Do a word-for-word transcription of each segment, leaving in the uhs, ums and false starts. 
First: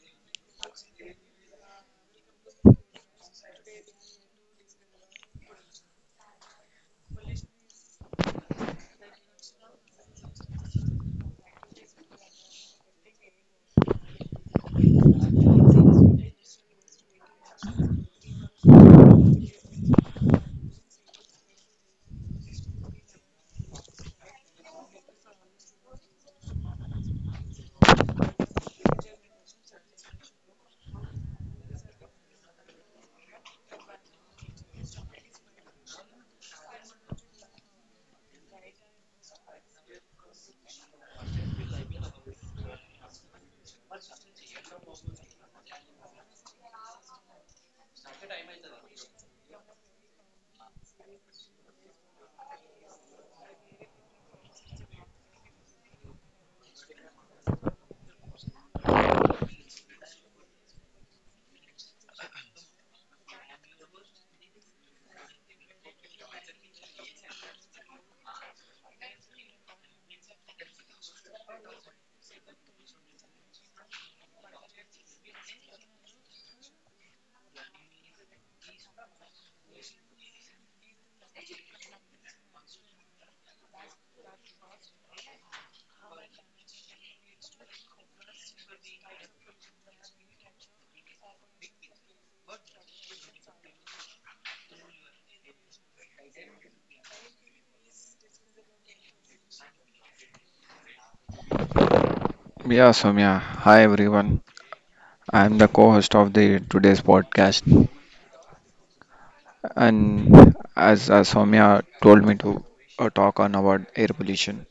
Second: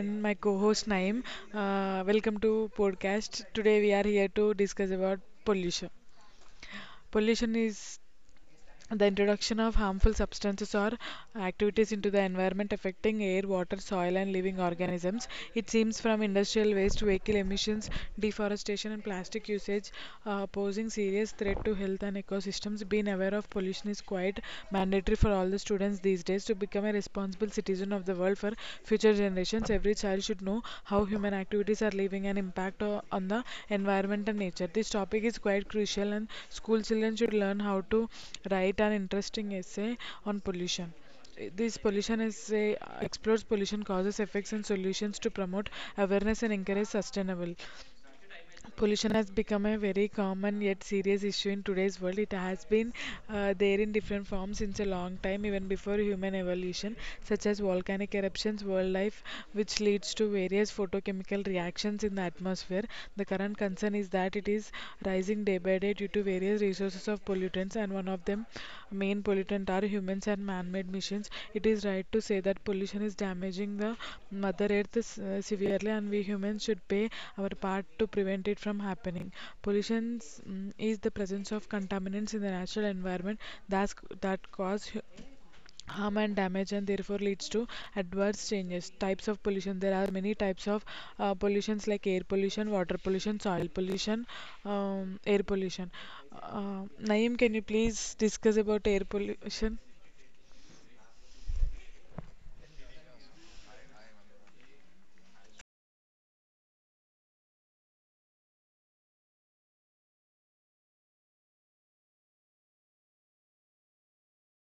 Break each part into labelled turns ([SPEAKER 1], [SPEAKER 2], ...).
[SPEAKER 1] and my co-host Naim. Uh, welcome to podcast. Today we are here to discuss about pollution. Pollution is the introduction of harmful substances or activities into the environment affecting air, water, soil and industrial waste, vehicle emissions, deforestation, serious threat to health and ecosystems. Being aware of pollution is quite mandatory for all the students these days to become a responsible citizen of the world. Future generations, every child should know how human activities are leaving an impact o- on the environment and nature. This topic is quite crucial, and school children should learn how to write an interesting essay on pollution. This pollution essay uh, explores pollution causes, effects, and solutions to promote awareness and encourage sustainable. Pollution has become a very common yet serious issue in today's world. It has been uh, there in different forms since a long time, even before human evolution, such as volcanic eruptions, wildlife, which leads to various photochemical reactions in the atmosphere. The current concern is that it is rising day by day due to various resources of pollutants, and one of them main pollutant are humans and man-made machines. It is right to say that pollution is damaging the Mother Earth uh, severely, and we humans should play our part to prevent it from happening. Pollution mm is the presence of contaminants in the natural environment that's, that cause hu- harm and damage and therefore leads to adverse changes. Types of pollution: there are many types of uh, pollutions like air pollution, water pollution, soil pollution, um, air pollution. uh, Naeem, can you please discuss about air pollution?
[SPEAKER 2] Yeah, Soumya. Hi, everyone. I'm the co-host of the today's podcast, and as uh, Soumya told me to uh, talk on about air pollution.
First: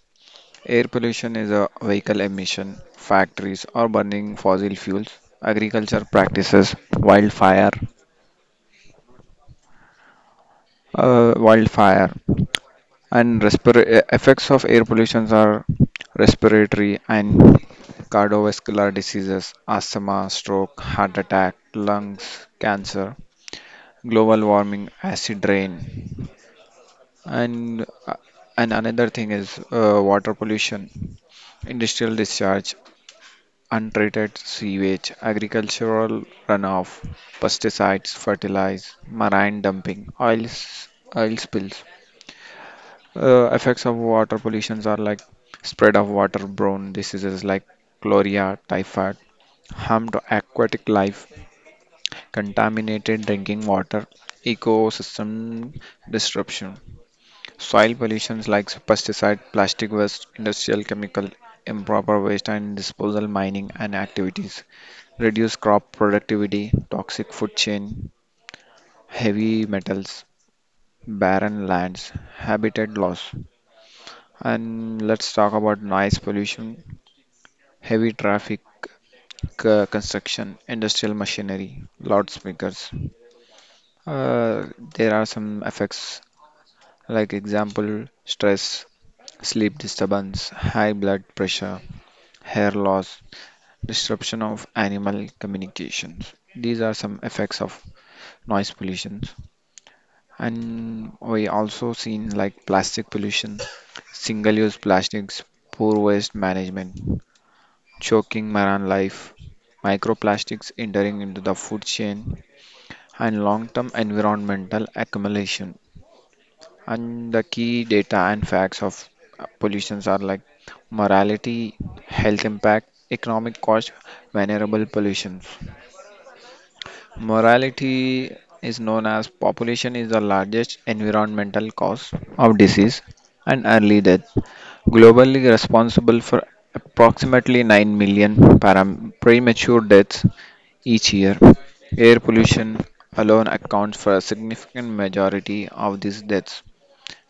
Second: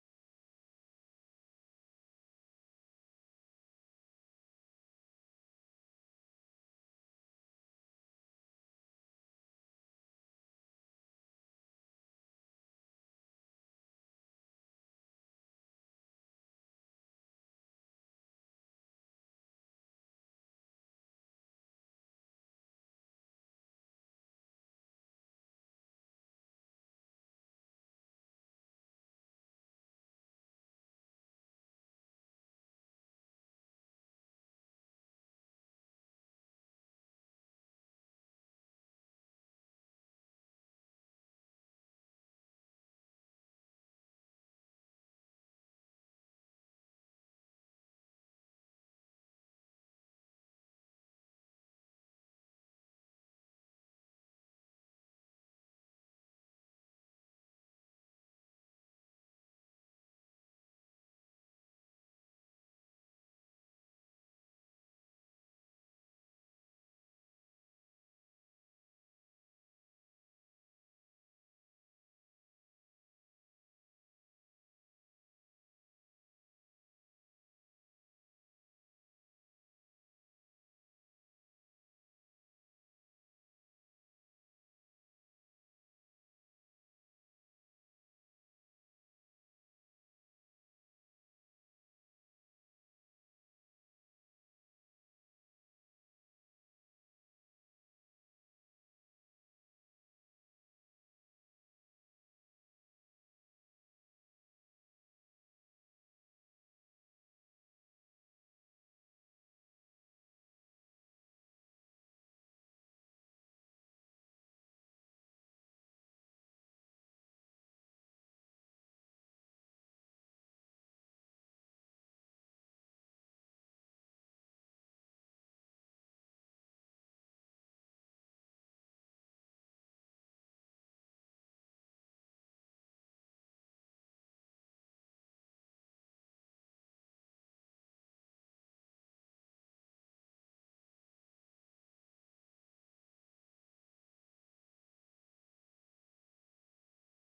[SPEAKER 2] Air pollution is a vehicle emission, factories or burning fossil fuels, agriculture practices, wildfire. Uh, wildfire and respir- effects of air pollution are respiratory and cardiovascular diseases, asthma, stroke, heart attack, lungs, cancer, global warming, acid rain, and uh, and another thing is uh, water pollution, industrial discharge, untreated sewage, agricultural runoff, pesticides, fertilizer, marine dumping, oils, oil spills. Uh, effects of water pollutions are like spread of waterborne diseases like cholera, typhoid, harm to aquatic life, contaminated drinking water, ecosystem disruption, soil pollutions like pesticide, plastic waste, industrial chemical, improper waste and disposal mining and activities, reduced crop productivity, toxic food chain, heavy metals, barren lands, habitat loss. And let's talk about noise pollution, heavy traffic, uh, construction, industrial machinery, loudspeakers. Uh, there are some effects like example stress, sleep disturbance, high blood pressure, hair loss, disruption of animal communications. These are some effects of noise pollution. And we also seen like plastic pollution, single-use plastics, poor waste management, choking marine life, microplastics entering into the food chain, and long term environmental accumulation. And the key data and facts of uh, pollutions are like morality, health impact, economic cost, vulnerable pollutions. Morality is known as population is the largest environmental cause of disease and early death, globally responsible for approximately nine million param- premature deaths each year. Air pollution alone accounts for a significant majority of these deaths.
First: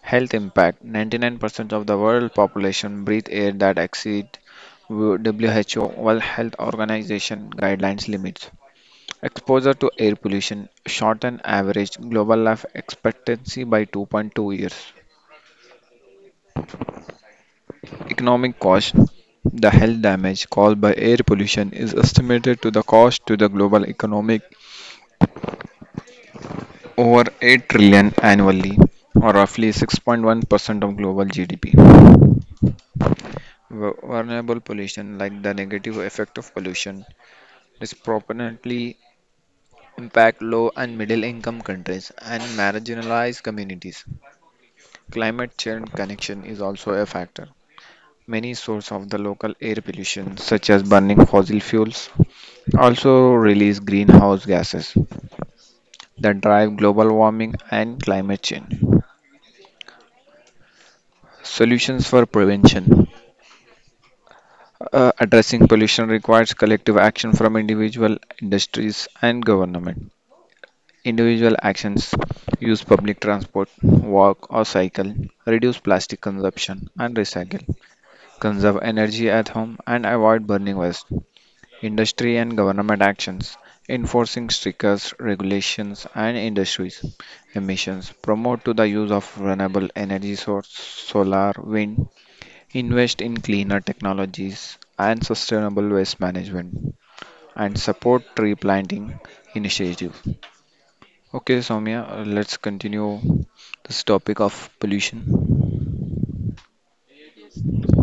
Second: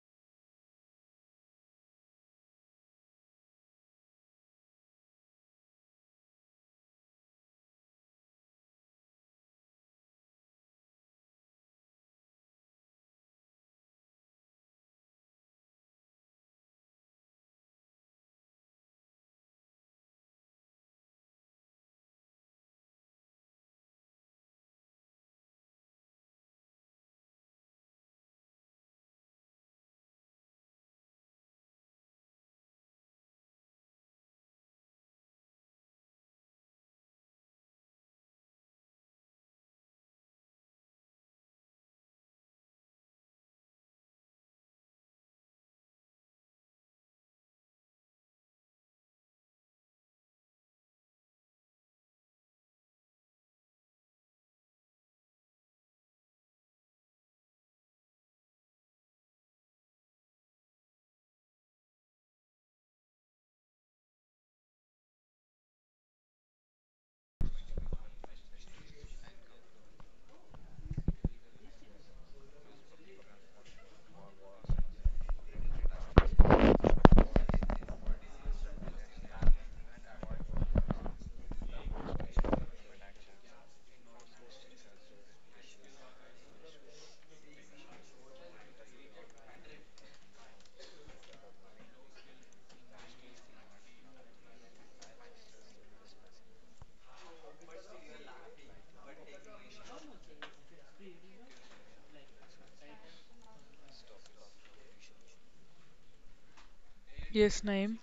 [SPEAKER 2] Health impact: ninety-nine percent of the world population breathe air that exceed W H O, World Health Organization, guidelines limits. Exposure to air pollution shortened average global life expectancy by two point two years. Economic cost: the health damage caused by air pollution is estimated to the cost to the global economic over eight trillion annually or roughly six point one percent of global G D P. Vu- Vulnerable pollution like the negative effect of pollution disproportionately impact low and middle income countries and marginalized communities. Climate change connection is also a factor. Many sources of the local air pollution, such as burning fossil fuels, also release greenhouse gases that drive global warming and climate change. Solutions for prevention. Uh, addressing pollution requires collective action from individual industries and government. Individual actions: use public transport, walk or cycle, reduce plastic consumption, and recycle, conserve energy at home, and avoid burning waste. Industry and government actions: enforcing stricter regulations and industries emissions, promote to the use of renewable energy source solar wind, invest in cleaner technologies and sustainable waste management, and support tree planting initiative. Okay, Soumya, uh, let's continue this topic of pollution.
[SPEAKER 1] Yes, Naeem.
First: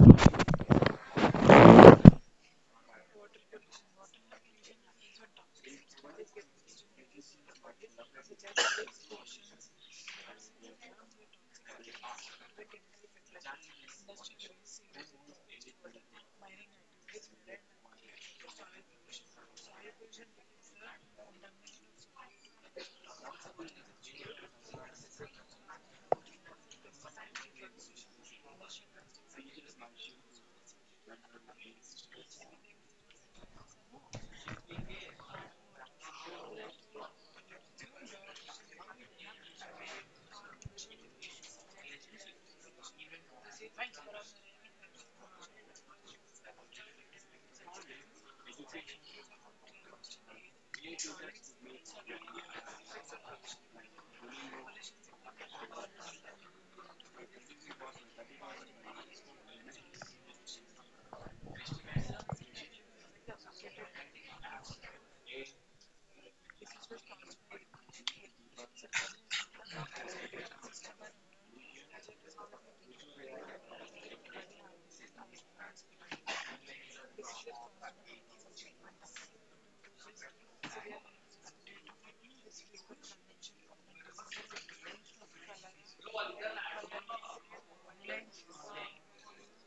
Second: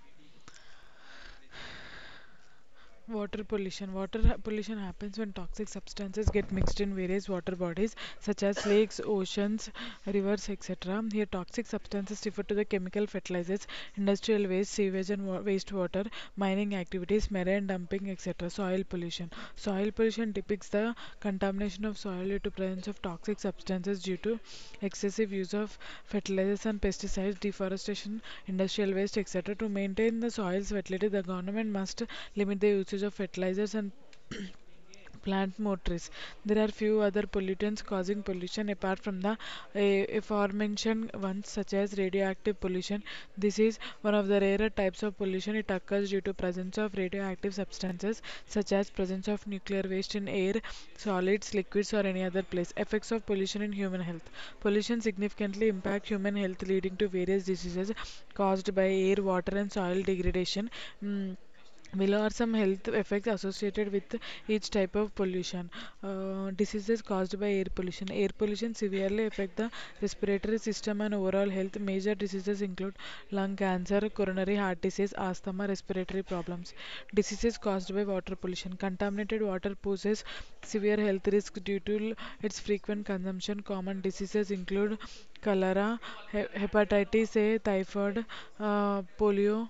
[SPEAKER 1] Water pollution. Water ha- pollution happens when toxic substances get mixed in various water bodies such as lakes, oceans, rivers, et cetera. Here, toxic substances refer to the chemical fertilizers, industrial waste, sewage and wa- wastewater, mining activities, marine dumping, et cetera. Soil soil pollution. Soil pollution depicts the contamination of soil due to presence of toxic substances due to excessive use of fertilizers and pesticides, deforestation, industrial waste, et cetera. To maintain the soil's fertility, the government must limit the usage of fertilizers and plant motors. There are few other pollutants causing pollution apart from the uh, aforementioned ones, such as radioactive pollution. This is one of the rarer types of pollution. It occurs due to presence of radioactive substances, such as presence of nuclear waste in air, solids, liquids, or any other place. Effects of pollution in human health. Pollution significantly impact human health, leading to various diseases caused by air, water, and soil degradation. Mm, Below are some health effects associated with each type of pollution. Uh, diseases caused by air pollution. Air pollution severely affect the respiratory system and overall health. Major diseases include lung cancer, coronary heart disease, asthma, respiratory problems. Diseases caused by water pollution. Contaminated water poses severe health risk due to l- its frequent consumption. Common diseases include cholera, he- hepatitis A, typhoid, uh, polio.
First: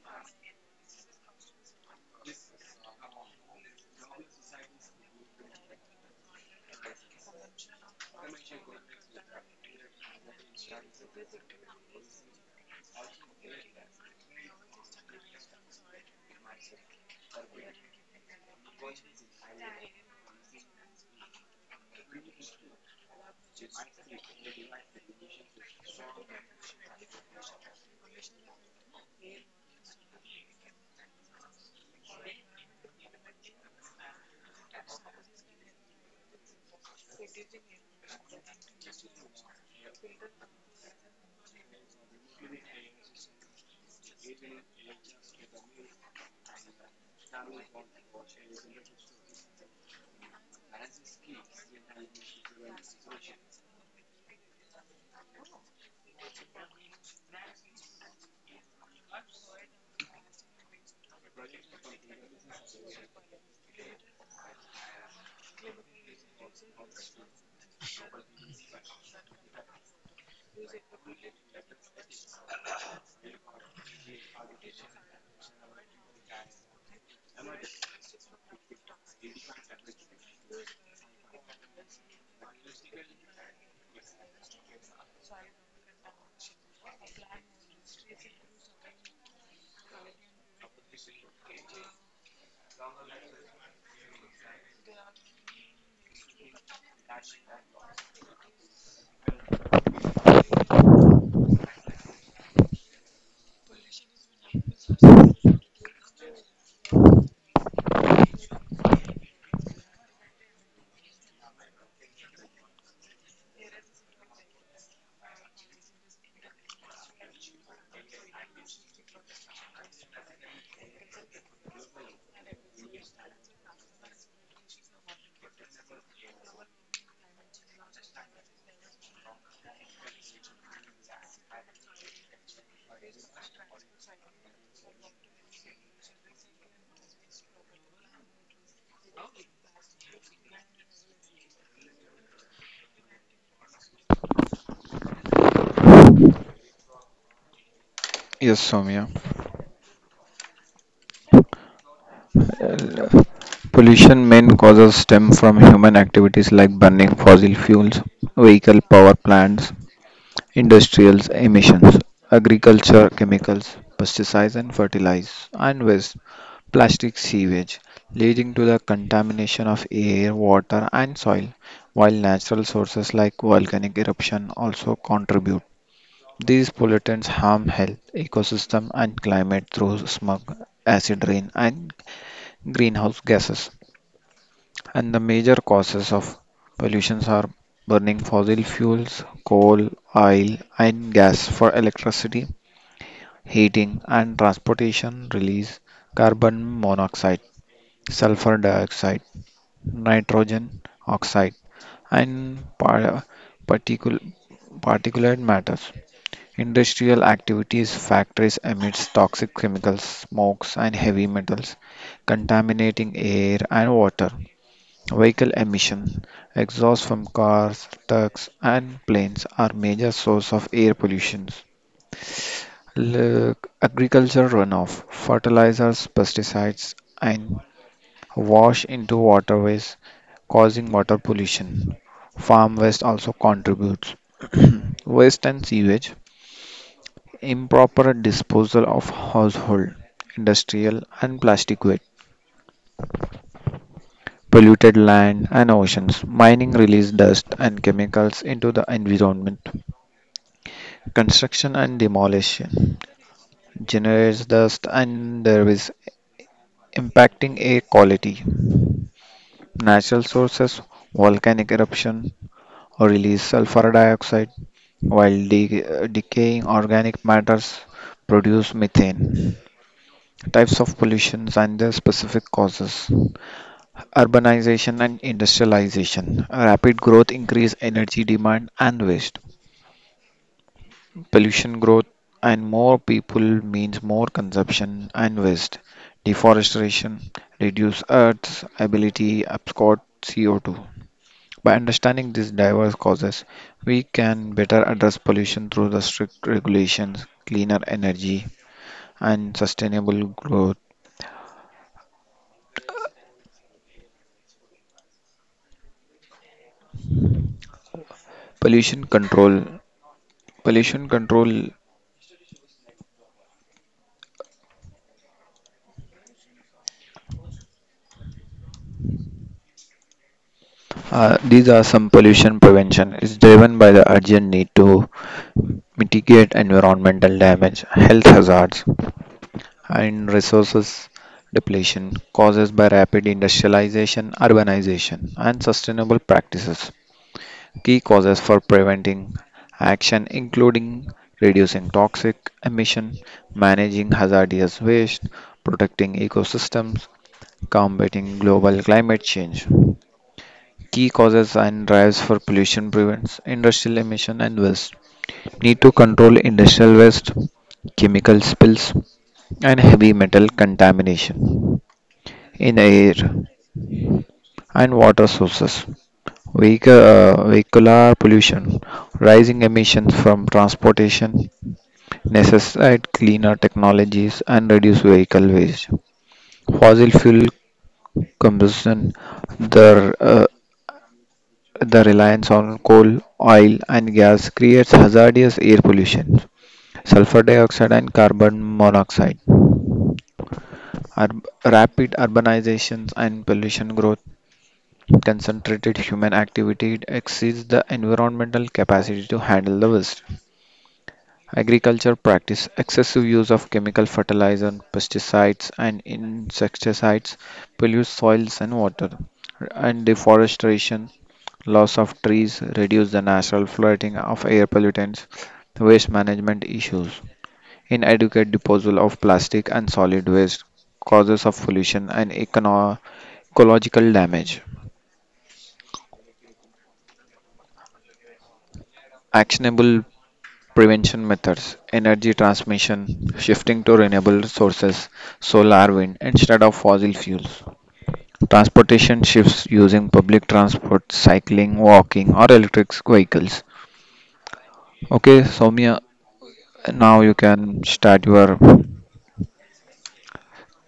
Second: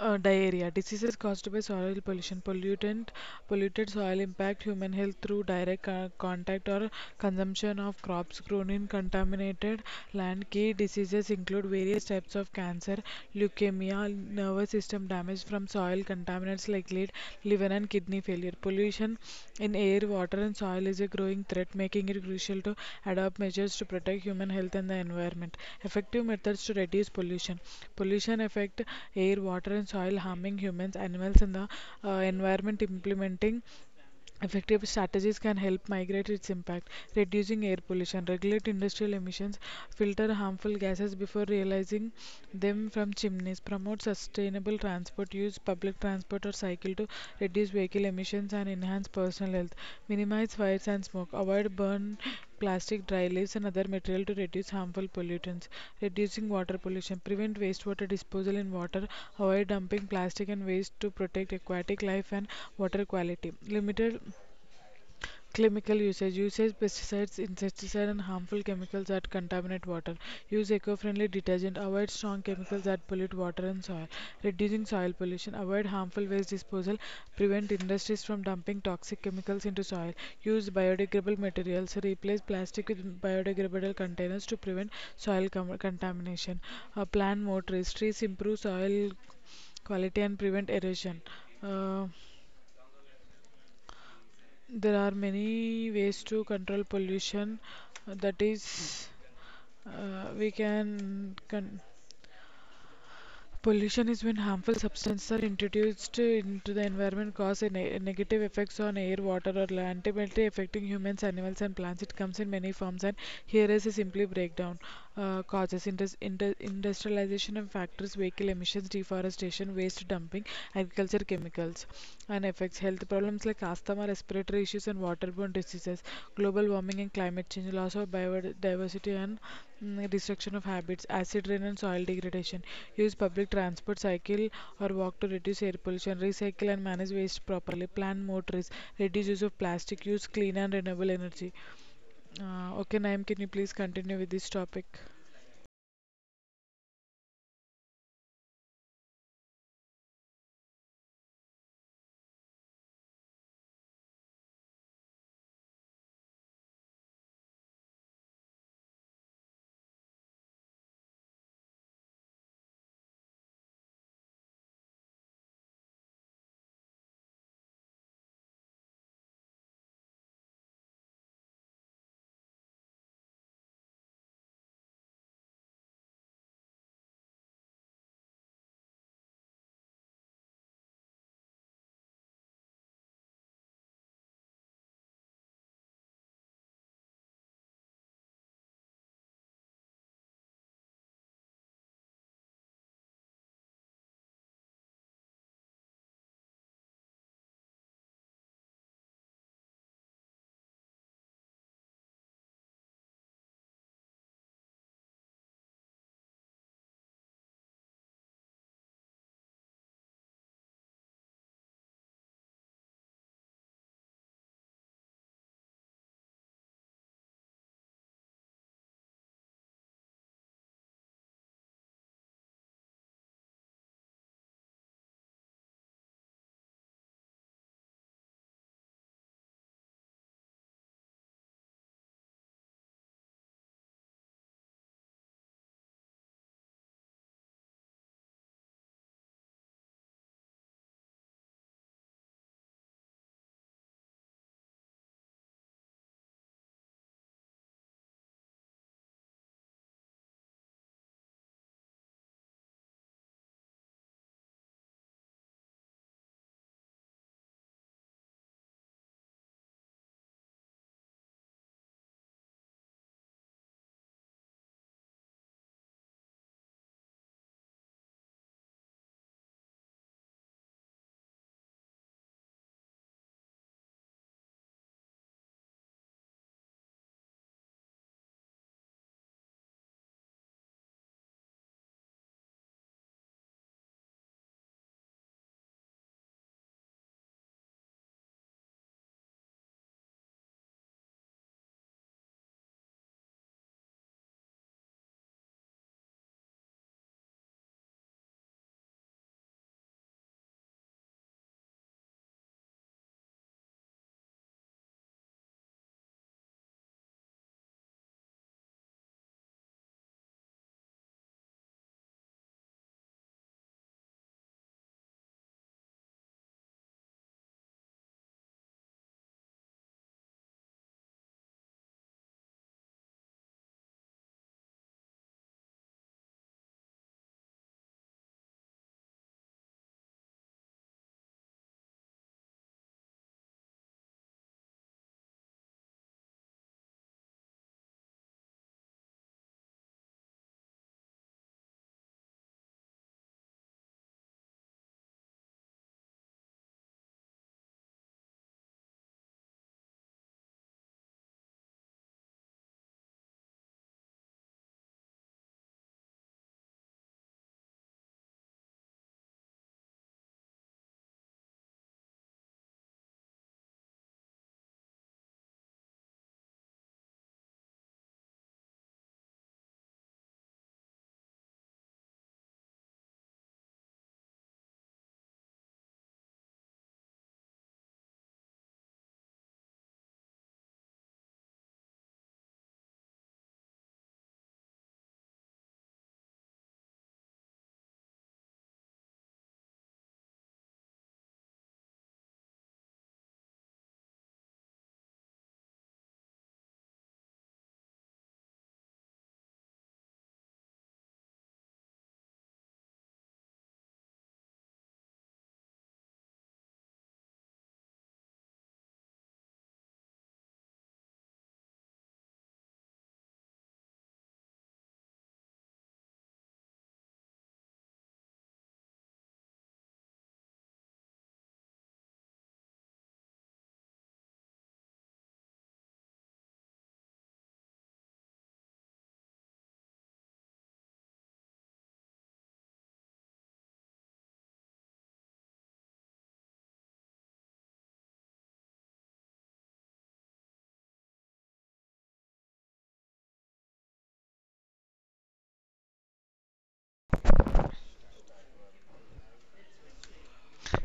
[SPEAKER 1] Uh, diarrhea. Diseases caused by soil pollution, pollutant, polluted soil impact human health through direct co- contact or consumption of crops grown in contaminated land. Key diseases include various types of cancer, leukemia, nervous system damage from soil contaminants like regulate liver and kidney failure. Pollution in air, water, and soil is a growing threat, making it crucial to adopt measures to protect human health and the environment. Effective methods to reduce pollution. Pollution affect air, water, and soil, harming humans, animals, and the uh, environment. Implementing effective strategies can help migrate its impact, reducing air pollution, regulate industrial emissions, filter harmful gases before realizing them from chimneys, promote sustainable transport, use public transport or cycle to reduce vehicle emissions and enhance personal health, minimize fires and smoke, avoid burn plastic, dry leaves, and other material to reduce harmful pollutants. Reducing water pollution. Prevent wastewater disposal in water. Avoid dumping plastic and waste to protect aquatic life and water quality. Limited chemical usage uses pesticides, insecticides, and harmful chemicals that contaminate water. Use eco friendly detergent. Avoid strong chemicals that pollute water and soil. Reducing soil pollution. Avoid harmful waste disposal. Prevent industries from dumping toxic chemicals into soil. Use biodegradable materials. Replace plastic with biodegradable containers to prevent soil com- contamination. Uh, plant more trees. Trees improve soil quality and prevent erosion. Uh, there are many ways to control pollution. uh, That is, uh, we can. Pollution is when harmful substances to- into the environment, water, or land, ultimately affecting humans, animals, and plants. It comes in many forms, and here is a simply breakdown. Uh, causes: indus- indu- industrialization and factories, vehicle emissions, deforestation, waste dumping, agriculture chemicals. And affects health problems like asthma, respiratory issues, and waterborne diseases, global warming and climate change, loss of biodiversity, and mm, destruction of habits, acid rain, and soil degradation. Use public transport, cycle, or walk to reduce air pollution, recycle and manage waste properly, plant more trees, reduce use of plastic, use clean and renewable energy. Uh, okay, Naim, can you please continue with this topic?
[SPEAKER 2] Yes, Soumya. Uh, Pollution main causes stem from human activities like burning fossil fuels, vehicle power plants, industrial emissions, agriculture chemicals, pesticides and fertilizers, and waste, plastic sewage, leading to the contamination of air, water and soil, while natural sources like volcanic eruption also contribute. These pollutants harm health, ecosystem and climate through smog, acid rain and greenhouse gases. And the major causes of pollutions are burning fossil fuels, coal, oil, and gas for electricity, heating, and transportation release carbon monoxide, sulfur dioxide, nitrogen oxide, and par- particul- particulate matters. Industrial activities, factories emits toxic chemicals, smokes, and heavy metals, contaminating air and water. Vehicle emission, exhaust from cars, trucks, and planes are major source of air pollution. Look, agriculture runoff, fertilizers, pesticides, and wash into waterways, causing water pollution. Farm waste also contributes. Waste and sewage, improper disposal of household, industrial, and plastic waste, polluted land and oceans, mining release dust and chemicals into the environment, construction and demolition generates dust and there is impacting air quality. Natural sources, volcanic eruption or release sulfur dioxide while de- decaying organic matters produce methane. Types of pollutions and their specific causes. Urbanization and industrialization. Rapid growth increase energy demand and waste. Pollution growth and more people means more consumption and waste. Deforestation reduce Earth's ability absorb C O two. By understanding these diverse causes, we can better address pollution through the strict regulations, cleaner energy, and sustainable growth. Pollution control. Pollution control. Uh, these are some pollution prevention. It's driven by the urgent need to mitigate environmental damage, health hazards, and resources depletion causes by rapid industrialization, urbanization, and sustainable practices. Key causes for preventing action including reducing toxic emission, managing hazardous waste, protecting ecosystems, combating global climate change. Key causes and drives for pollution prevents industrial emission and waste. Need to control industrial waste, chemical spills, and heavy metal contamination in air and water sources. Vehicle, uh, vehicular pollution, rising emissions from transportation, necessitate cleaner technologies, and reduce vehicle waste. Fossil fuel combustion, the uh, the reliance on coal, oil, and gas creates hazardous air pollution. Sulfur dioxide and carbon monoxide. Urb- rapid urbanizations and pollution growth. Concentrated human activity exceeds the environmental capacity to handle the waste. Agriculture practice excessive use of chemical fertilizer, pesticides, and insecticides pollute soils and water, and deforestation, loss of trees, reduce the natural flooding of air pollutants, waste management issues, inadequate disposal of plastic and solid waste, causes of pollution and econo- ecological damage. Actionable prevention methods: energy transmission, shifting to renewable sources, solar, wind, instead of fossil fuels. Transportation shifts using public transport, cycling, walking, or electric vehicles. Okay, Soumya, now you can start your.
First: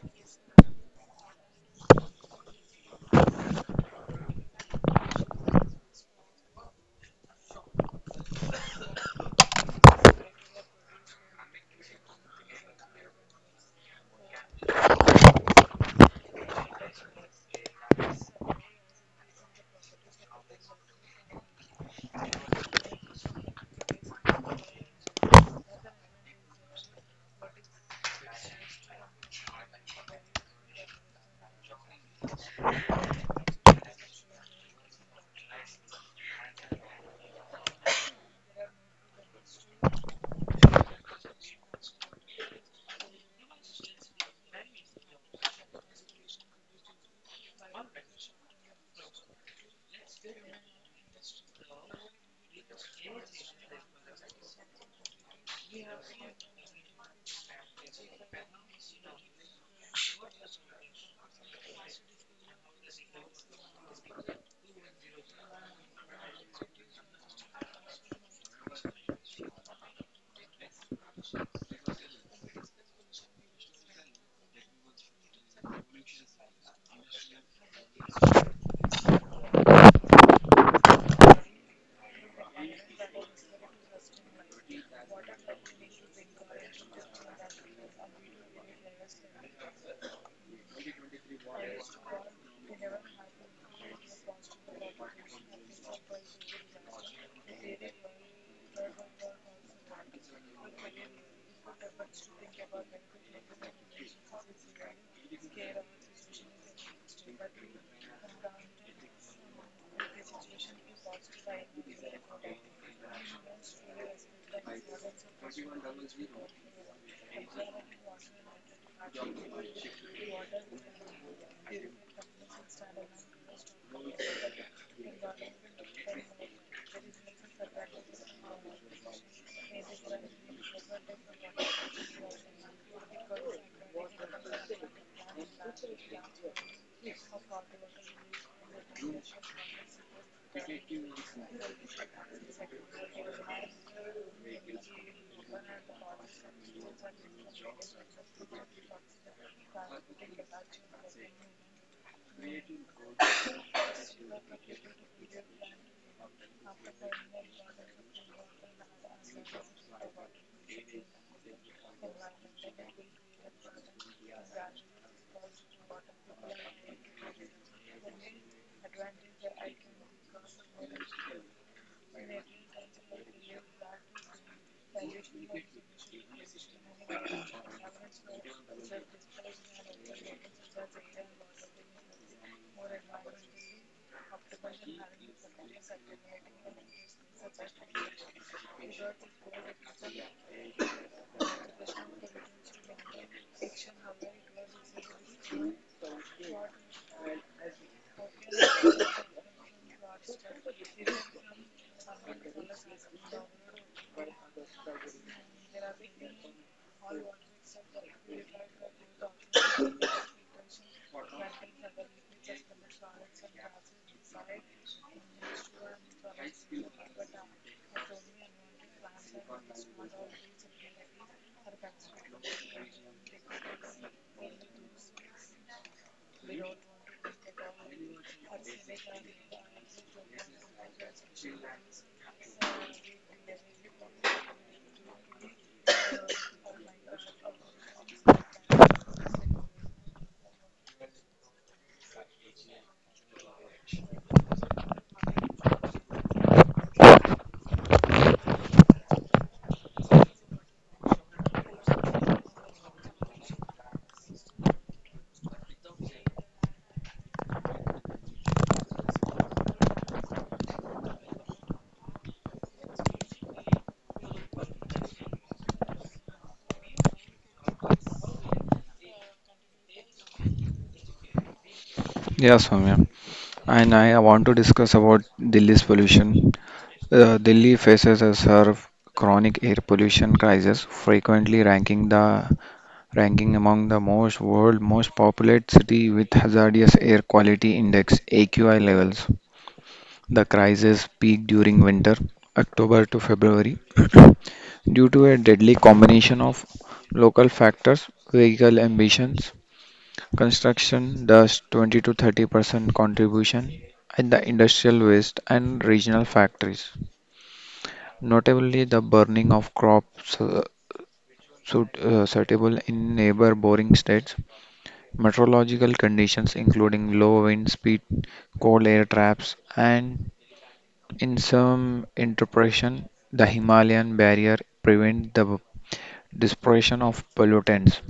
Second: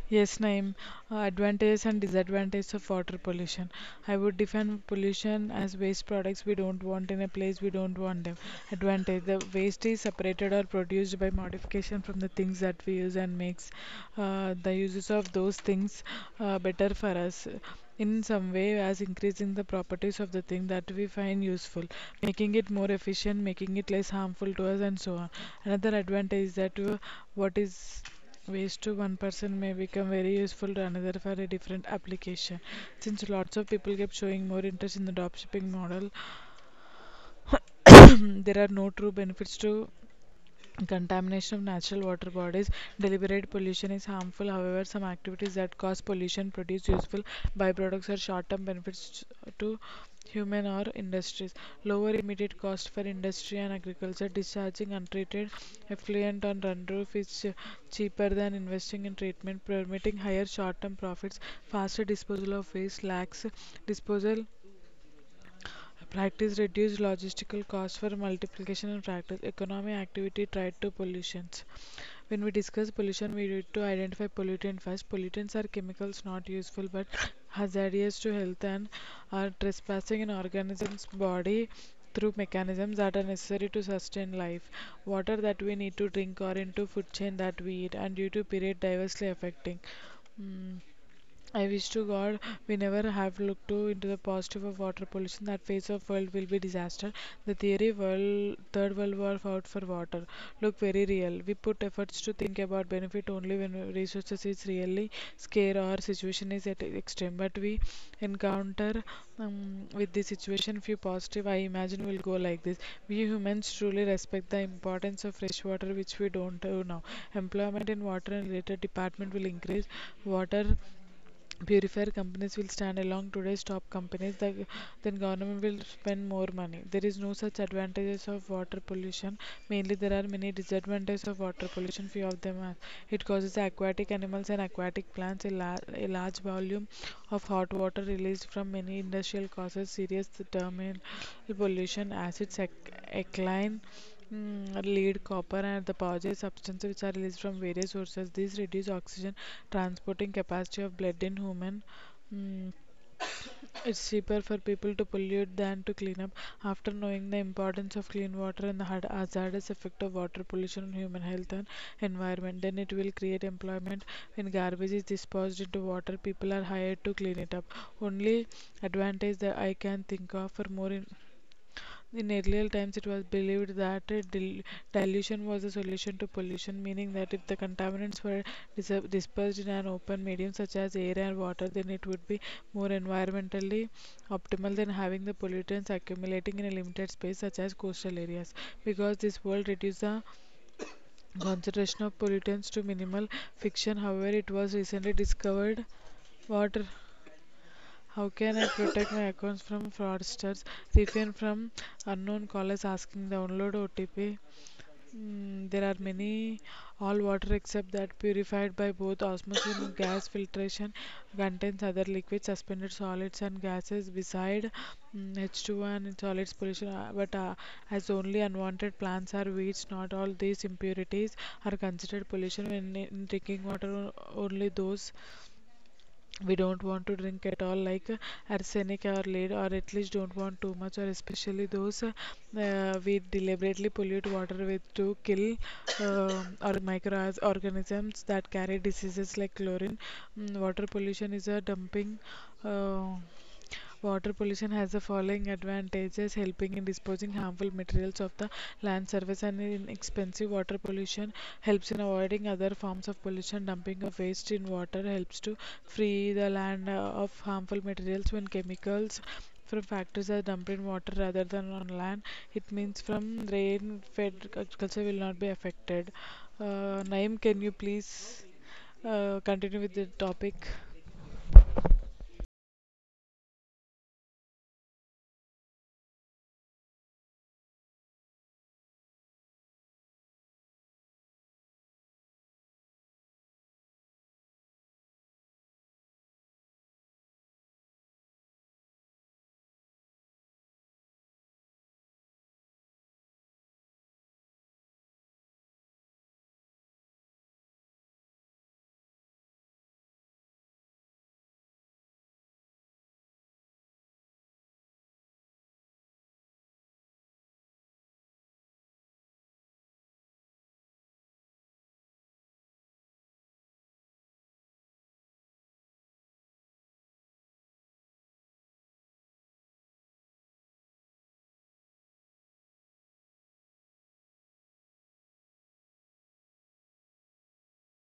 [SPEAKER 1] Yes, Naeem. Uh, advantages and disadvantages of water pollution. I would define pollution as waste products we don't want in a place we don't want. Advantage: the waste is separate, produced by modification from the things that we use and makes uh, the uses of for us in some way as increasing the properties of the thing that we find useful, making it more efficient, making it less harmful to us, and so on. Advantage is that uh, what is waste to one person may become very useful to another for a different application. Showing more interest in the dropshipping model, there are no true benefits to contamination of natural water bodies. Deliberate pollution is harmful, however, some activities that cause pollution produce useful byproducts or short term benefits to human or industries. Lower immediate cost for industry and agriculture. Discharging untreated effluent on run roof is ch- cheaper than investing in treatment, permitting higher short term profits. Faster disposal of waste lacks disposal practice reduced logistical costs for multiplication and practice economic activity tied to pollutions. When we discuss pollution, we need to identify pollutant first. Pollutants are chemicals not useful but hazardous to health organisms' body through mechanisms that are necessary to sustain life. Water that we need to drink or into food chain that we eat and due to period diversely affecting. Mm. I wish to God we never have looked to into the positive of water pollution. That face of world will be disaster. The theory world third world war fought for water look very real. We put efforts to think about benefit only when resources is really scare or situation is at extreme. But we encounter um, with this situation few positive. I imagine will go like this. We humans truly respect the importance of fresh water, which we don't do now. Employment in water and related department will increase. Water purifier companies will stand along today's top companies the, then government will spend more money. There is no such advantages of water pollution, mainly there are many disadvantages of water pollution, few of them are it causes aquatic animals and aquatic plants a, la- a large volume of hot water released from many industrial causes serious terminal pollution acids ec- alkaline. Mm, lead, copper, and the positive substances which are released from various sources. These reduce oxygen transporting capacity of blood in human. Mm, it's cheaper for people to pollute than to clean up. After knowing the importance of clean water and the hard- hazardous effect of water pollution on human health and environment, then it will create employment. When garbage is disposed into water, people are hired to clean it up. Only advantage that I can think of for more. In- in earlier times, it was believed that uh, dil- dilution was the solution to pollution, meaning that if the contaminants were dis- dispersed in an open medium such as air and water, then it would be more environmentally optimal than having the pollutants accumulating in a limited space such as coastal areas. Because this world reduced the concentration of pollutants to minimal fiction, however, it was recently discovered water. How can I protect my accounts from fraudsters? Refrain from unknown callers asking download O T P. Mm, there are many all water except that purified by both osmosis and gas filtration contains other liquids, suspended solids and gases beside mm, h 20 n and solids pollution. uh, But uh, as only unwanted plants are weeds, not all these impurities are considered pollution when in drinking water o- only those we don't want to drink at all like uh, arsenic or lead or at least don't want too much or especially those uh, uh, we deliberately pollute water with to kill uh, or microorganisms that carry diseases like chlorine. Mm, water pollution is a dumping. uh, Water pollution pollution and avoidance of pollution in water helps to free the land uh, of harmful, it means from rain culture will not. uh, Naim, can you please Uh, continue with the topic?
[SPEAKER 2] Yeah, Soumya. And I want to discuss about Delhi's pollution. Uh, Delhi faces a severe chronic air pollution crisis, frequently ranking the ranking among the most world most populated city with hazardous air quality index A Q I levels. The crisis peaked during winter, October to February, due to a deadly combination of local factors, vehicle emissions, construction dust twenty to thirty percent contribution, and the industrial waste and regional factories, notably the burning of crops, uh, suit, uh, suitable in neighbor boring states. Meteorological conditions including low wind speed, cold air traps, and in some interpretation, the Himalayan barrier prevent the dispersion of pollutants,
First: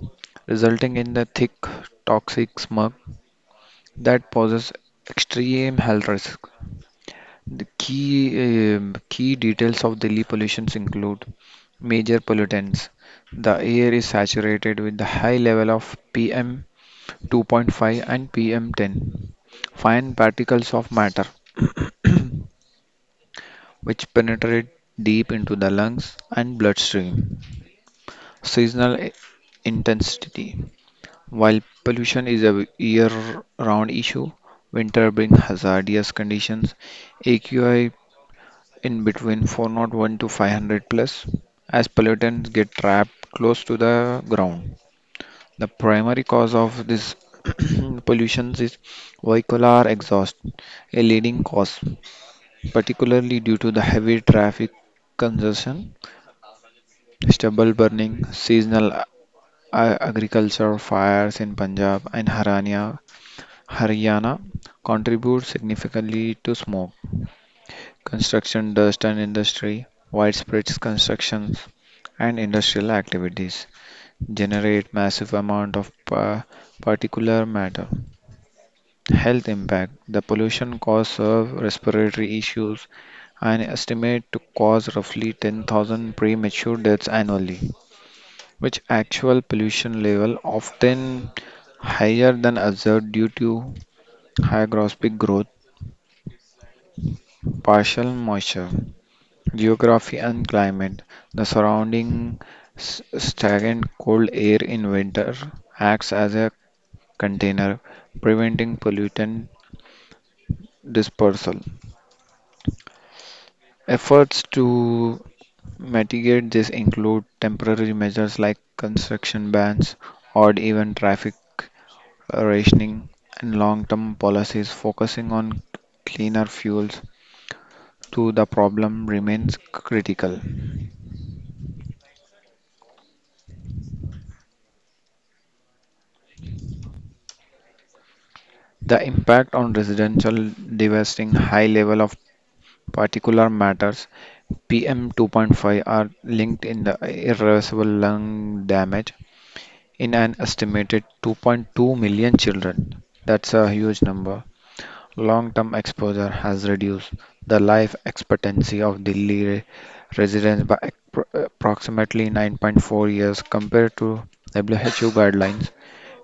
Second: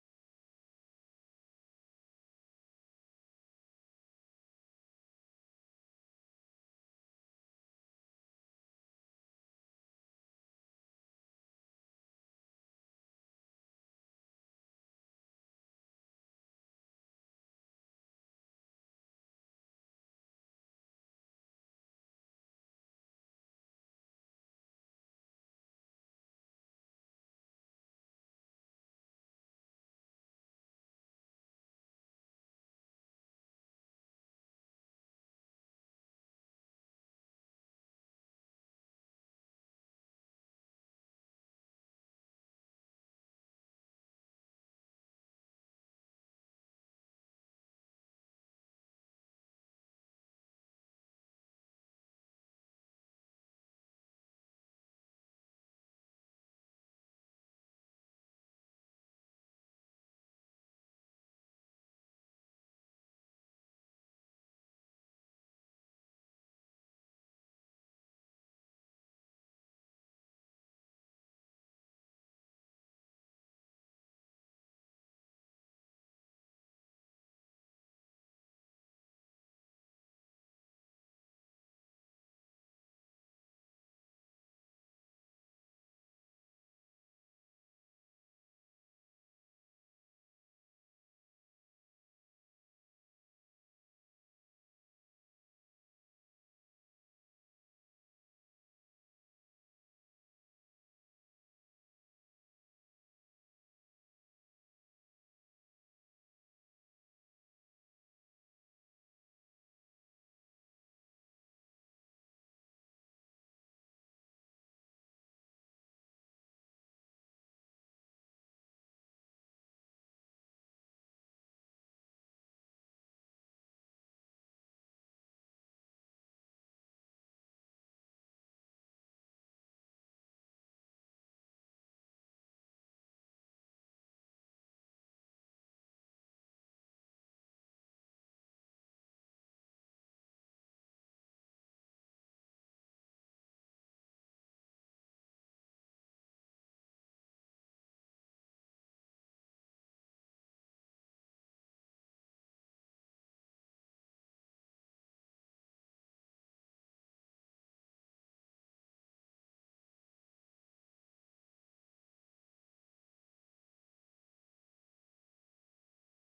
[SPEAKER 2] resulting in the thick toxic smog that poses extreme health risk. The key um, key details of Delhi pollutions include major pollutants. The air is saturated with the high level of P M two point five and P M ten, fine particles of matter, which penetrate deep into the lungs and bloodstream, seasonal i- intensity. While pollution is a year round issue, winter brings hazardous conditions. A Q I in between four zero one to five hundred plus as pollutants get trapped close to the ground. The primary cause of this pollution is vehicular exhaust, a leading cause, particularly due to the heavy traffic congestion. Stubble burning, seasonal a- agriculture fires in Punjab and Harania, Haryana contribute significantly to smoke. Construction dust and industry, widespread constructions and industrial activities generate massive amount of pa- particulate matter. Health impact. The pollution causes respiratory issues and estimate to cause roughly ten thousand premature deaths annually which actual pollution level often higher than observed due to hygroscopic growth, partial moisture, geography and climate. The surrounding s- stagnant cold air in winter acts as a container, preventing pollutant dispersal. Efforts to mitigate this include temporary measures like construction bans or even traffic rationing, and long term policies focusing on cleaner fuels to the problem remains critical. The impact on residential devastating high level of particular matters P M two point five are linked in the irreversible lung damage in an estimated two point two million children. That's a huge number. Long term exposure has reduced the life expectancy of Delhi re- residents by appro- approximately nine point four years compared to W H O guidelines.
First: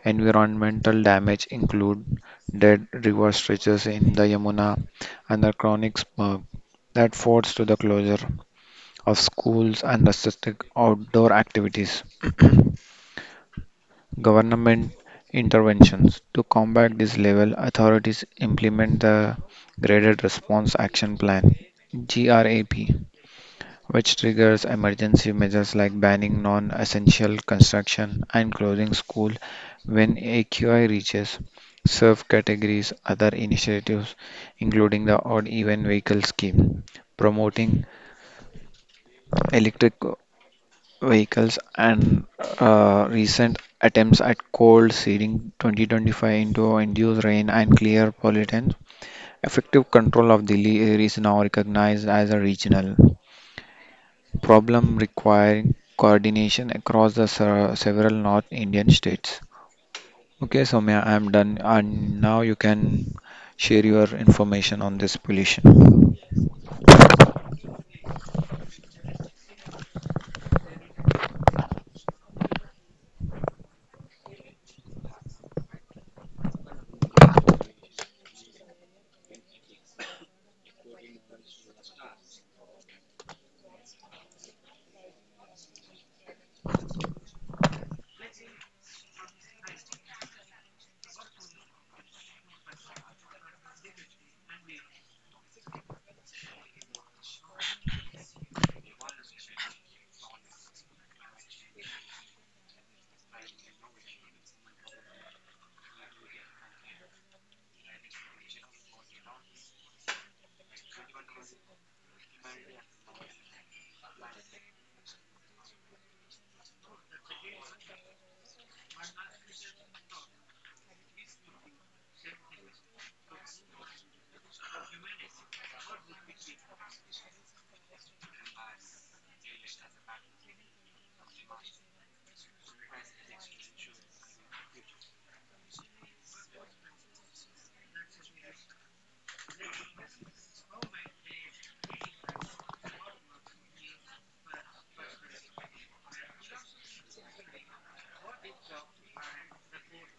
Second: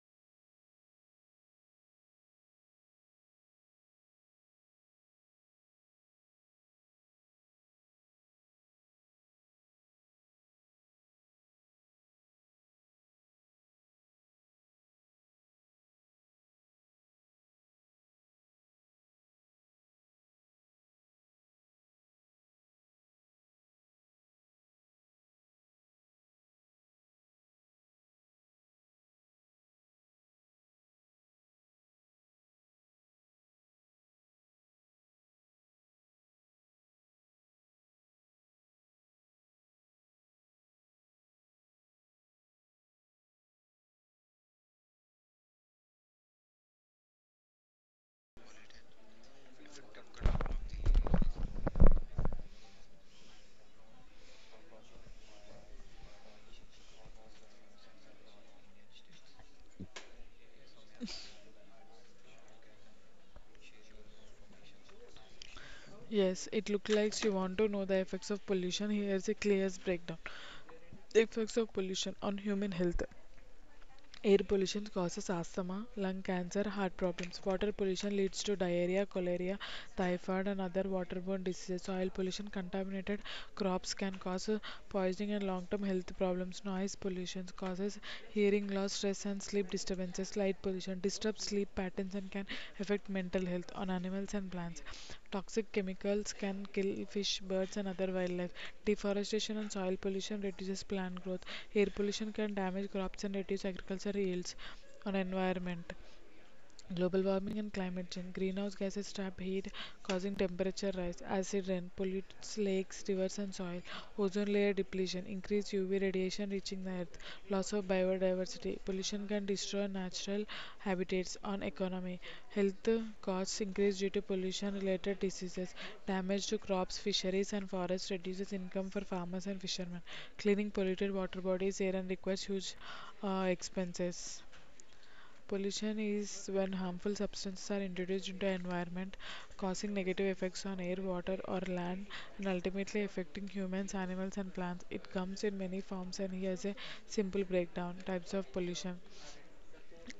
[SPEAKER 2] Environmental damage include dead river stretches in the Yamuna and the chronic smog that forced to the closure of schools and restricted outdoor activities. Government interventions. To combat this level, authorities implement the Graded Response Action Plan (GRAP), which triggers emergency measures like banning non essential construction and closing school when A Q I reaches served categories. Other initiatives including the odd even vehicle scheme, promoting electric vehicles and uh, recent attempts at cold seeding twenty twenty-five into induced rain and clear pollutants, effective control of Delhi air is now recognized as a regional problem requiring coordination across the se- several North Indian states. Okay, Soumya, I'm done, and now you can share your information on this pollution.
[SPEAKER 1] Yes, here's it. Air pollution causes asthma, lung cancer, heart problems. Water pollution leads to diarrhea, cholera, typhoid, and other waterborne diseases. Soil pollution, contaminated crops can cause uh, poisoning and long term health problems. Noise pollution causes hearing loss, stress, and sleep disturbances. Light pollution disturbs sleep patterns and can affect mental health on animals and plants. Toxic chemicals can kill fish, birds, and other wildlife. Deforestation and soil pollution reduces plant growth. Air pollution can damage crops and reduce agricultural yields on environment, global warming and climate change, greenhouse gases trap heat causing temperature rise, acid rain pollutes lakes, rivers and soil, ozone layer depletion, increased UV radiation reaching the earth, loss of biodiversity, pollution can destroy natural habitats on economy, health costs increase due to pollution related diseases, damage to crops, fisheries and forests reduces income for farmers and fishermen, cleaning polluted water bodies air and requires huge uh, expenses. Pollution is when harmful substances are introduced into environment, causing negative effects on air, water, or land, and ultimately affecting humans, animals, and plants. It comes in many forms, and here's a simple breakdown: types of pollution.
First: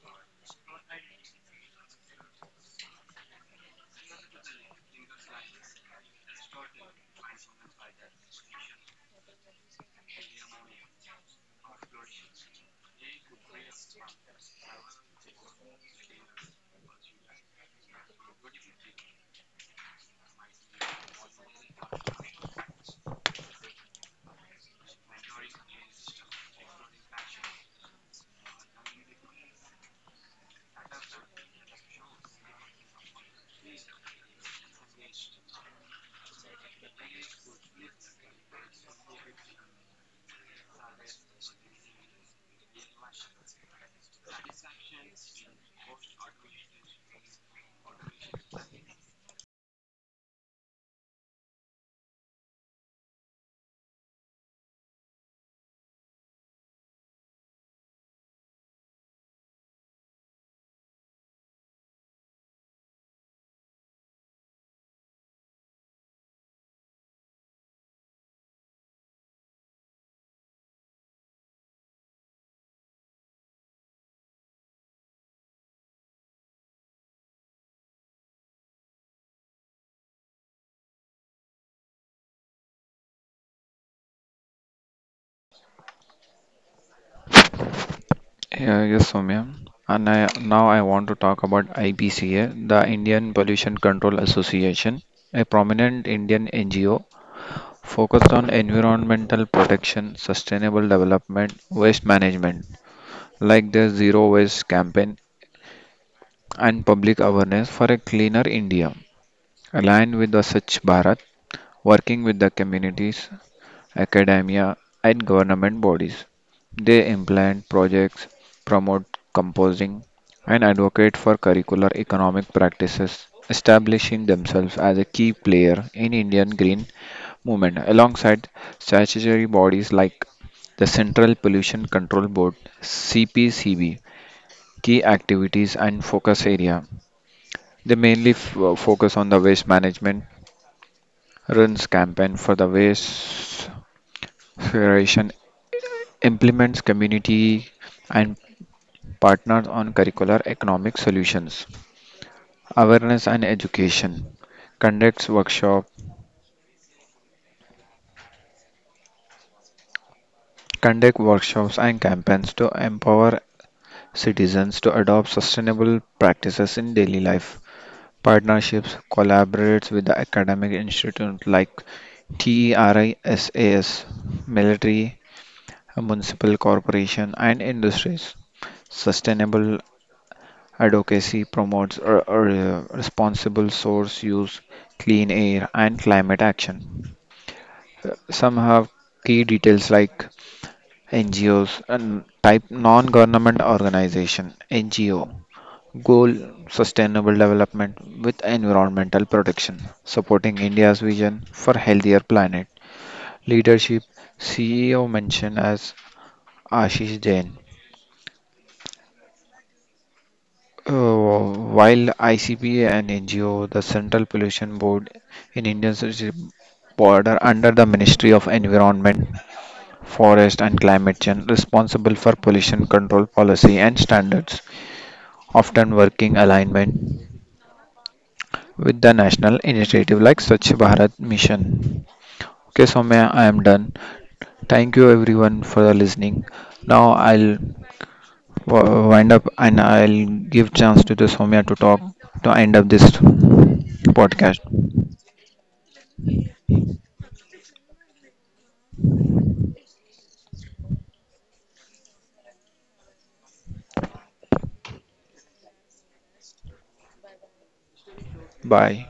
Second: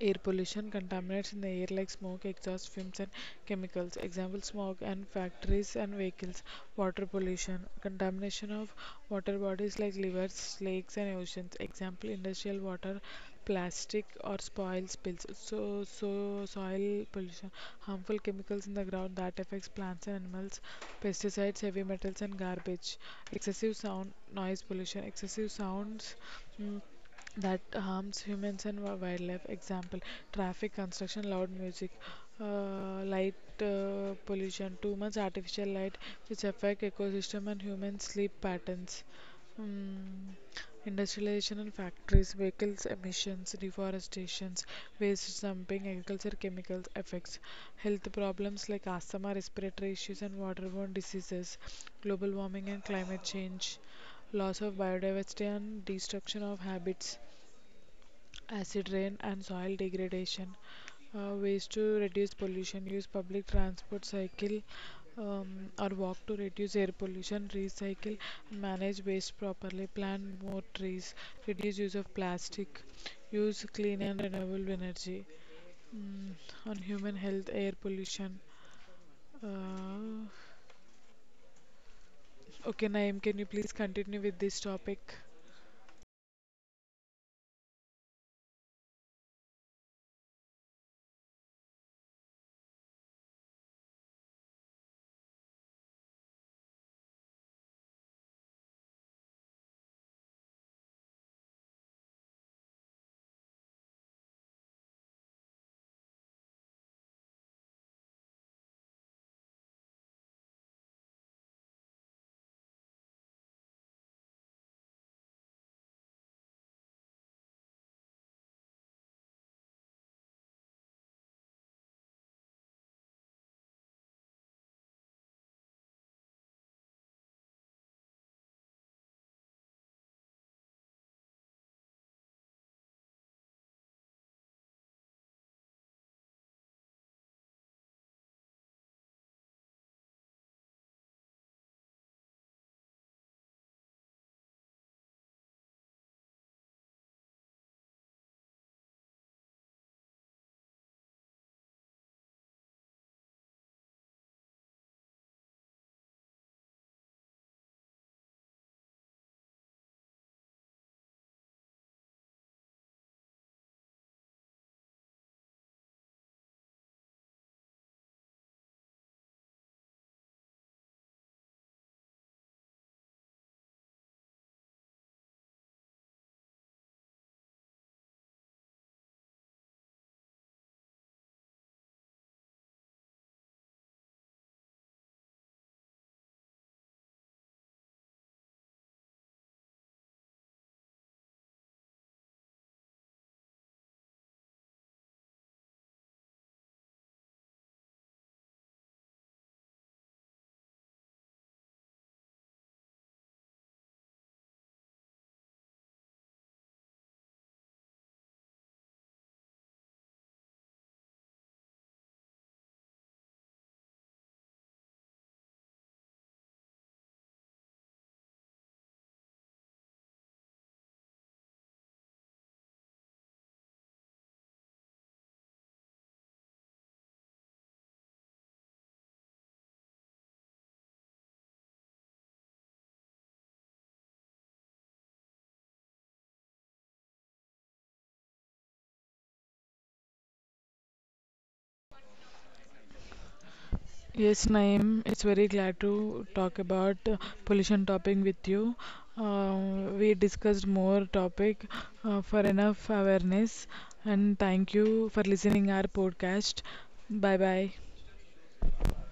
[SPEAKER 1] Air pollution: contaminants in the air like smoke, exhaust fumes, and chemicals. Example: smog and factories and vehicles. Water pollution: contamination of water bodies like rivers, lakes, and oceans. Example: industrial water, plastic, or spoil spills. So, so soil pollution, harmful chemicals in the ground that affects plants and animals. Pesticides, heavy metals, and garbage. Excessive sound noise pollution. Excessive sounds mm, that harms humans and wi- wildlife. Example: traffic, construction, loud music, uh, light uh, pollution, too much artificial light, which affect ecosystem and human sleep patterns. Mm, Industrialization and factories, vehicles emissions, deforestations, waste dumping, agriculture chemicals effects, health problems like asthma, respiratory issues, and waterborne diseases, global warming and climate change, loss of biodiversity and destruction of habits, acid rain and soil degradation. Uh, ways to reduce pollution: use public transport, cycle um, or walk to reduce air pollution, recycle, manage waste properly, plant more trees, reduce use of plastic, use clean and renewable energy. Mm, on human health, air pollution. Uh, okay, Naeem, can you please continue with this topic?
[SPEAKER 2] Yeah, yes, Soumya. And I, now I want to talk about I P C A, the Indian Pollution Control Association, a prominent Indian N G O focused on environmental protection, sustainable development, waste management, like the Zero Waste campaign and public awareness for a cleaner India. Aligned with the Swachh Bharat, working with the communities academia, and government bodies. They implement projects, promote composing, and advocate for curricular economic practices, establishing themselves as a key player in Indian green movement alongside statutory bodies like the Central Pollution Control Board, C P C B. Key activities and focus area. They mainly f- focus on the waste management, Run's campaign for the Waste Federation implements community and partners on curricular economic solutions, awareness and education, conducts workshop, conduct workshops and campaigns to empower citizens to adopt sustainable practices in daily life. Partnerships collaborates with the academic institute like TERISAS, military municipal corporation and industries. Sustainable advocacy promotes a, a responsible source use, clean air, and climate action. Some have key details like N G Os and type: non-government organization, N G O. Goal: sustainable development with environmental protection supporting India's vision for healthier planet. Leadership: C E O mentioned as Ashish Jain. Uh, while I C P and N G O, the Central Pollution Board in Indian Society border under the Ministry of Environment, Forest and Climate Change, responsible for pollution control policy and standards, often working alignment with the national initiative like Swachh Bharat Mission. Okay, Soumya, I am done. Thank you everyone for the listening. Now I'll w- wind up and I'll give chance to the Soumya to talk to end up this
[SPEAKER 1] Yes,
[SPEAKER 2] podcast.
[SPEAKER 1] Naeem, glad to talk pollution topic with you. Uh, discussed more topic uh, for enough awareness, and thank you for listening our podcast. Bye bye.
[SPEAKER 2] Bye.